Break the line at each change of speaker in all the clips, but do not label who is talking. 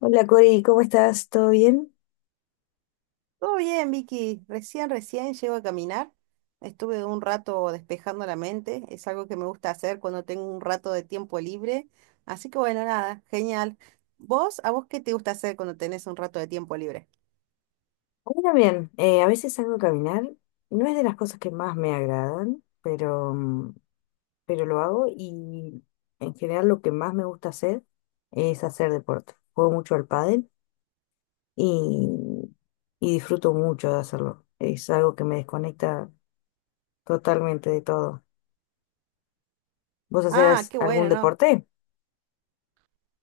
Hola Cori, ¿cómo estás? ¿Todo bien?
Todo bien, Vicky. Recién llego a caminar. Estuve un rato despejando la mente. Es algo que me gusta hacer cuando tengo un rato de tiempo libre. Así que bueno, nada, genial. ¿A vos qué te gusta hacer cuando tenés un rato de tiempo libre?
Bueno, bien, a veces salgo a caminar, no es de las cosas que más me agradan, pero, pero lo hago y en general lo que más me gusta hacer es hacer deporte. Juego mucho al pádel y, y disfruto mucho de hacerlo. Es algo que me desconecta totalmente de todo. ¿Vos
Ah,
hacés
qué
algún
bueno, ¿no?
deporte?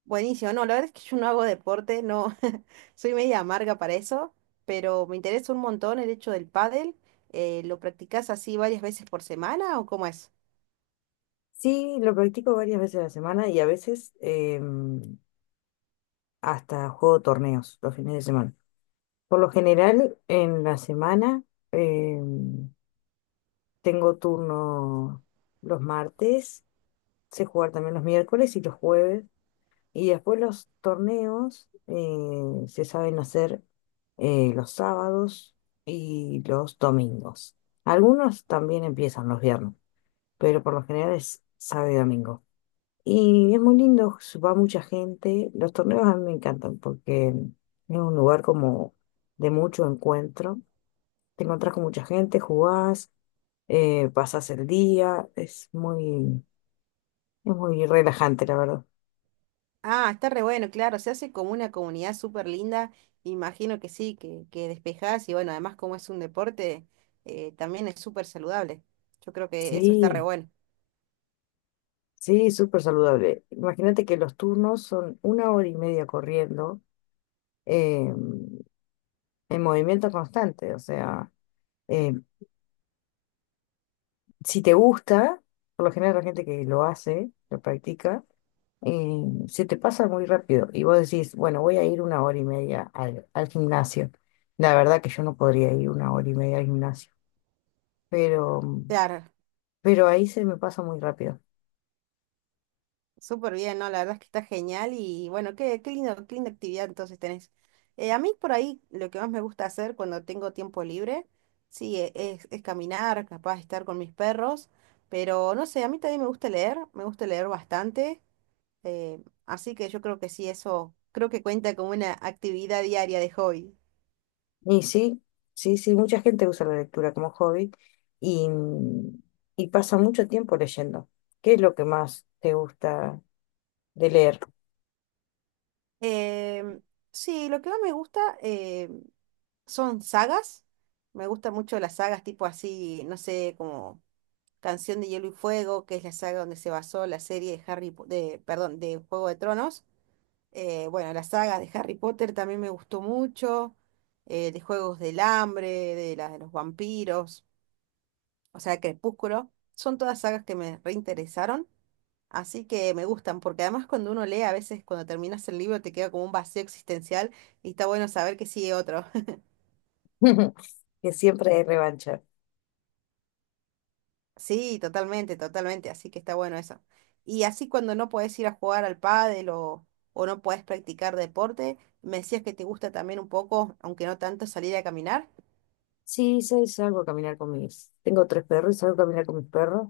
Buenísimo. No, la verdad es que yo no hago deporte, no. Soy media amarga para eso, pero me interesa un montón el hecho del pádel. ¿Lo practicás así varias veces por semana o cómo es?
Sí, lo practico varias veces a la semana y a veces hasta juego torneos los fines de semana. Por lo general, en la semana eh, tengo turno los martes, sé jugar también los miércoles y los jueves. Y después los torneos se saben hacer los sábados y los domingos. Algunos también empiezan los viernes, pero por lo general es sábado y domingo. Y es muy lindo, va mucha gente. Los torneos a mí me encantan porque es un lugar como de mucho encuentro, te encontrás con mucha gente, jugás, pasás el día, es es muy relajante, la verdad.
Ah, está re bueno, claro, se hace como una comunidad súper linda, imagino que sí, que despejás y bueno, además como es un deporte, también es súper saludable. Yo creo que eso está re
Sí,
bueno.
sí, súper saludable. Imagínate que los turnos son una hora y media corriendo, eh, en movimiento constante, o sea, eh, si te gusta, por lo general la gente que lo hace, lo practica, eh, se te pasa muy rápido y vos decís, bueno, voy a ir una hora y media al gimnasio. La verdad que yo no podría ir una hora y media al gimnasio, pero
Claro,
ahí se me pasa muy rápido.
súper bien, ¿no? La verdad es que está genial y bueno, qué lindo, qué linda actividad entonces tenés. A mí por ahí lo que más me gusta hacer cuando tengo tiempo libre, sí, es caminar, capaz de estar con mis perros, pero no sé, a mí también me gusta leer bastante. Así que yo creo que sí, eso creo que cuenta como una actividad diaria de hobby.
Y sí, sí, sí, mucha gente usa la lectura como hobby y, y pasa mucho tiempo leyendo. ¿Qué es lo que más te gusta de leer?
Em, sí, lo que más me gusta son sagas. Me gustan mucho las sagas tipo así, no sé, como Canción de Hielo y Fuego, que es la saga donde se basó la serie de perdón, de Juego de Tronos. Bueno, la saga de Harry Potter también me gustó mucho, de Juegos del Hambre, de la de los vampiros, o sea, Crepúsculo. Son todas sagas que me reinteresaron. Así que me gustan, porque además cuando uno lee, a veces cuando terminas el libro te queda como un vacío existencial y está bueno saber que sigue otro.
Que siempre hay revancha.
Sí, totalmente, totalmente, así que está bueno eso. Y así cuando no podés ir a jugar al pádel o no podés practicar deporte, me decías que te gusta también un poco, aunque no tanto, salir a caminar.
Sí, sí, salgo a caminar con mis... Tengo tres perros y salgo a caminar con mis perros.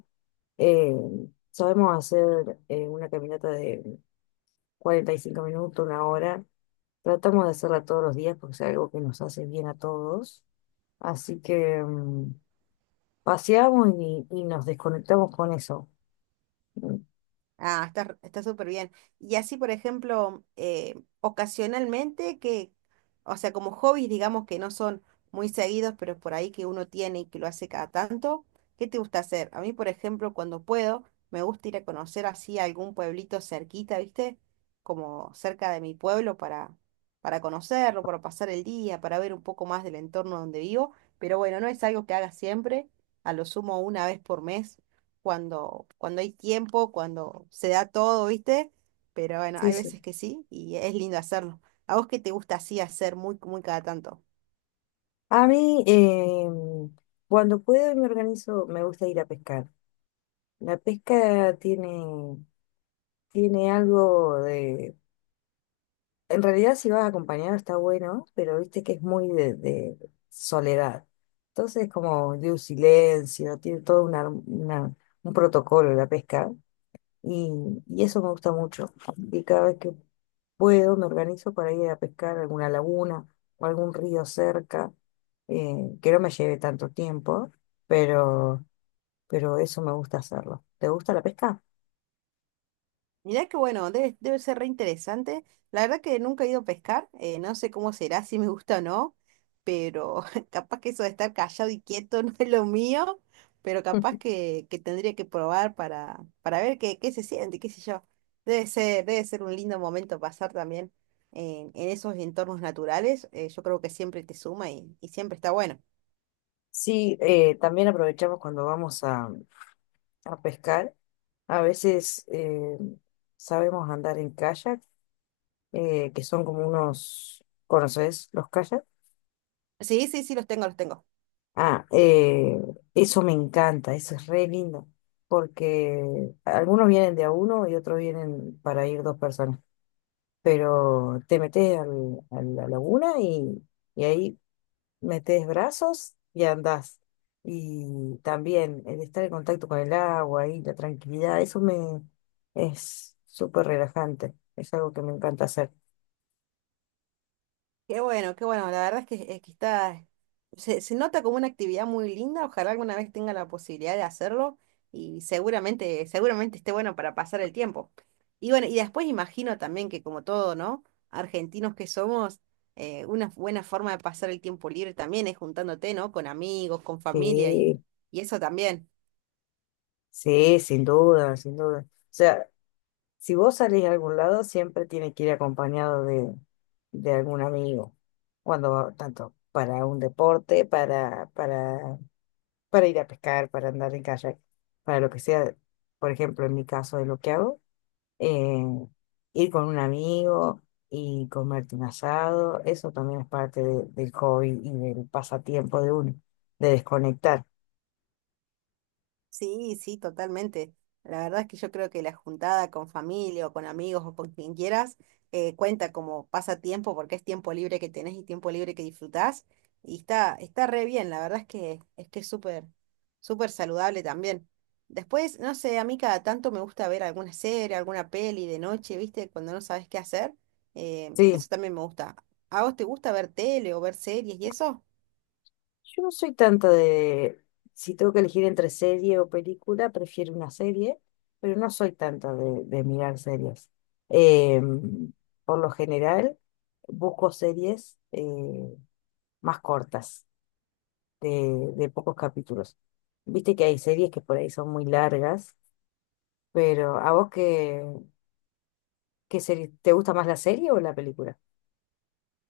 Eh, sabemos hacer una caminata de 45 minutos, una hora. Tratamos de hacerla todos los días porque es algo que nos hace bien a todos. Así que... paseamos y nos desconectamos con eso. Mm.
Ah, está, está súper bien. Y así, por ejemplo, ocasionalmente que, o sea, como hobbies, digamos que no son muy seguidos, pero por ahí que uno tiene y que lo hace cada tanto, ¿qué te gusta hacer? A mí, por ejemplo, cuando puedo, me gusta ir a conocer así algún pueblito cerquita, ¿viste? Como cerca de mi pueblo para conocerlo, para pasar el día, para ver un poco más del entorno donde vivo. Pero bueno, no es algo que haga siempre, a lo sumo una vez por mes cuando, cuando hay tiempo, cuando se da todo, ¿viste? Pero bueno,
Sí,
hay
sí.
veces que sí y es lindo hacerlo. ¿A vos qué te gusta así hacer muy, muy cada tanto?
A mí, cuando puedo y me organizo, me gusta ir a pescar. La pesca tiene algo de... En realidad, si vas acompañado está bueno, pero viste que es muy de soledad. Entonces, como de un silencio, tiene todo un protocolo la pesca. Y, y eso me gusta mucho. Y cada vez que puedo, me organizo para ir a pescar a alguna laguna o algún río cerca, eh, que no me lleve tanto tiempo, pero, pero eso me gusta hacerlo. ¿Te gusta la pesca?
Mirá que bueno, debe, debe ser re interesante. La verdad que nunca he ido a pescar, no sé cómo será, si me gusta o no, pero capaz que eso de estar callado y quieto no es lo mío, pero capaz que tendría que probar para ver qué, qué se siente, qué sé yo. Debe ser un lindo momento pasar también en esos entornos naturales. Yo creo que siempre te suma y siempre está bueno.
Sí, también aprovechamos cuando vamos a pescar. A veces sabemos andar en kayak, que son como unos, ¿conoces los kayaks?
Sí, sí, sí, los tengo, los tengo.
Ah, eso me encanta, eso es re lindo, porque algunos vienen de a uno y otros vienen para ir dos personas, pero te metes a la laguna y ahí metes brazos y andás. Y también el estar en contacto con el agua y la tranquilidad, eso me es súper relajante, es algo que me encanta hacer.
Qué bueno, qué bueno. La verdad es que está, se nota como una actividad muy linda. Ojalá alguna vez tenga la posibilidad de hacerlo y seguramente, seguramente esté bueno para pasar el tiempo. Y bueno, y después imagino también que como todo, ¿no? Argentinos que somos, una buena forma de pasar el tiempo libre también es juntándote, ¿no? Con amigos, con familia
Sí,
y eso también.
sí, sin duda, sin duda. O sea, si vos salís a algún lado, siempre tiene que ir acompañado de algún amigo. Tanto para un deporte, para ir a pescar, para andar en kayak, para lo que sea, por ejemplo, en mi caso de lo que hago, eh, ir con un amigo y comerte un asado, eso también es parte de- del hobby y del pasatiempo de uno, de desconectar.
Sí, sí, totalmente. La verdad es que yo creo que la juntada con familia o con amigos o con quien quieras cuenta como pasatiempo porque es tiempo libre que tenés y tiempo libre que disfrutás. Y está, está re bien, la verdad es que es que es súper, súper saludable también. Después, no sé, a mí cada tanto me gusta ver alguna serie, alguna peli de noche, ¿viste? Cuando no sabes qué hacer.
Sí,
Eso también me gusta. ¿A vos te gusta ver tele o ver series y eso?
yo no soy tanto de, si tengo que elegir entre serie o película, prefiero una serie, pero no soy tanto de mirar series. Em, por lo general, busco series más cortas, de pocos capítulos. Viste que hay series que por ahí son muy largas, pero ¿a vos qué serie? ¿Te gusta más la serie o la película?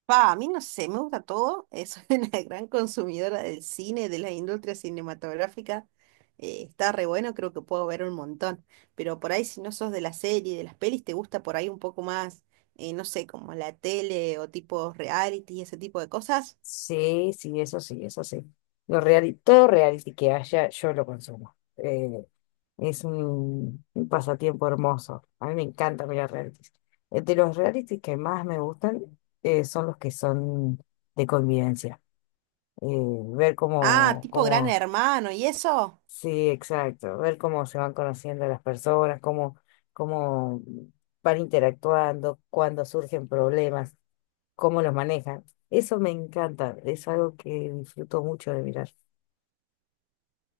Pa, a mí no sé, me gusta todo. Soy una gran consumidora del cine, de la industria cinematográfica. Está re bueno, creo que puedo ver un montón. Pero por ahí, si no sos de la serie, de las pelis, te gusta por ahí un poco más, no sé, como la tele o tipo reality, y ese tipo de cosas.
Sí, sí, eso sí, eso sí. Todo reality que haya, yo lo consumo. Es un pasatiempo hermoso. A mí me encanta mirar realities. De los realities que más me gustan son los que son de convivencia. Eh, ver
Ah, tipo Gran Hermano, ¿y eso?
sí, exacto, ver cómo se van conociendo las personas, cómo van interactuando, cuando surgen problemas, cómo los manejan. Eso me encanta, es algo que disfruto mucho de mirar.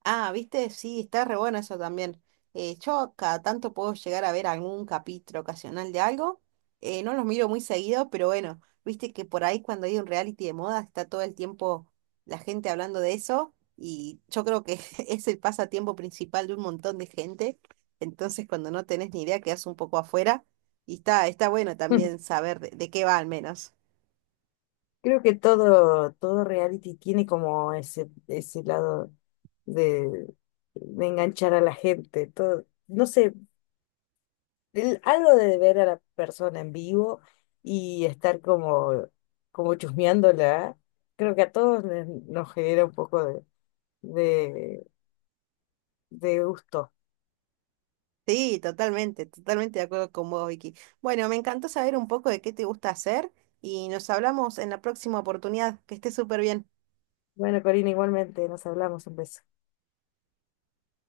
Ah, viste, sí, está re bueno eso también. Yo cada tanto puedo llegar a ver algún capítulo ocasional de algo. No los miro muy seguido, pero bueno, viste que por ahí cuando hay un reality de moda está todo el tiempo la gente hablando de eso y yo creo que es el pasatiempo principal de un montón de gente. Entonces cuando no tenés ni idea quedás un poco afuera y está, está bueno también saber de qué va al menos.
Creo que todo reality tiene como ese lado de, de enganchar a la gente, todo, no sé, algo de ver a la persona en vivo y estar como chusmeándola, creo que a nos genera un poco de, de gusto.
Sí, totalmente, totalmente de acuerdo con vos, Vicky. Bueno, me encantó saber un poco de qué te gusta hacer y nos hablamos en la próxima oportunidad. Que estés súper bien.
Bueno, Corina, igualmente, nos hablamos, un beso.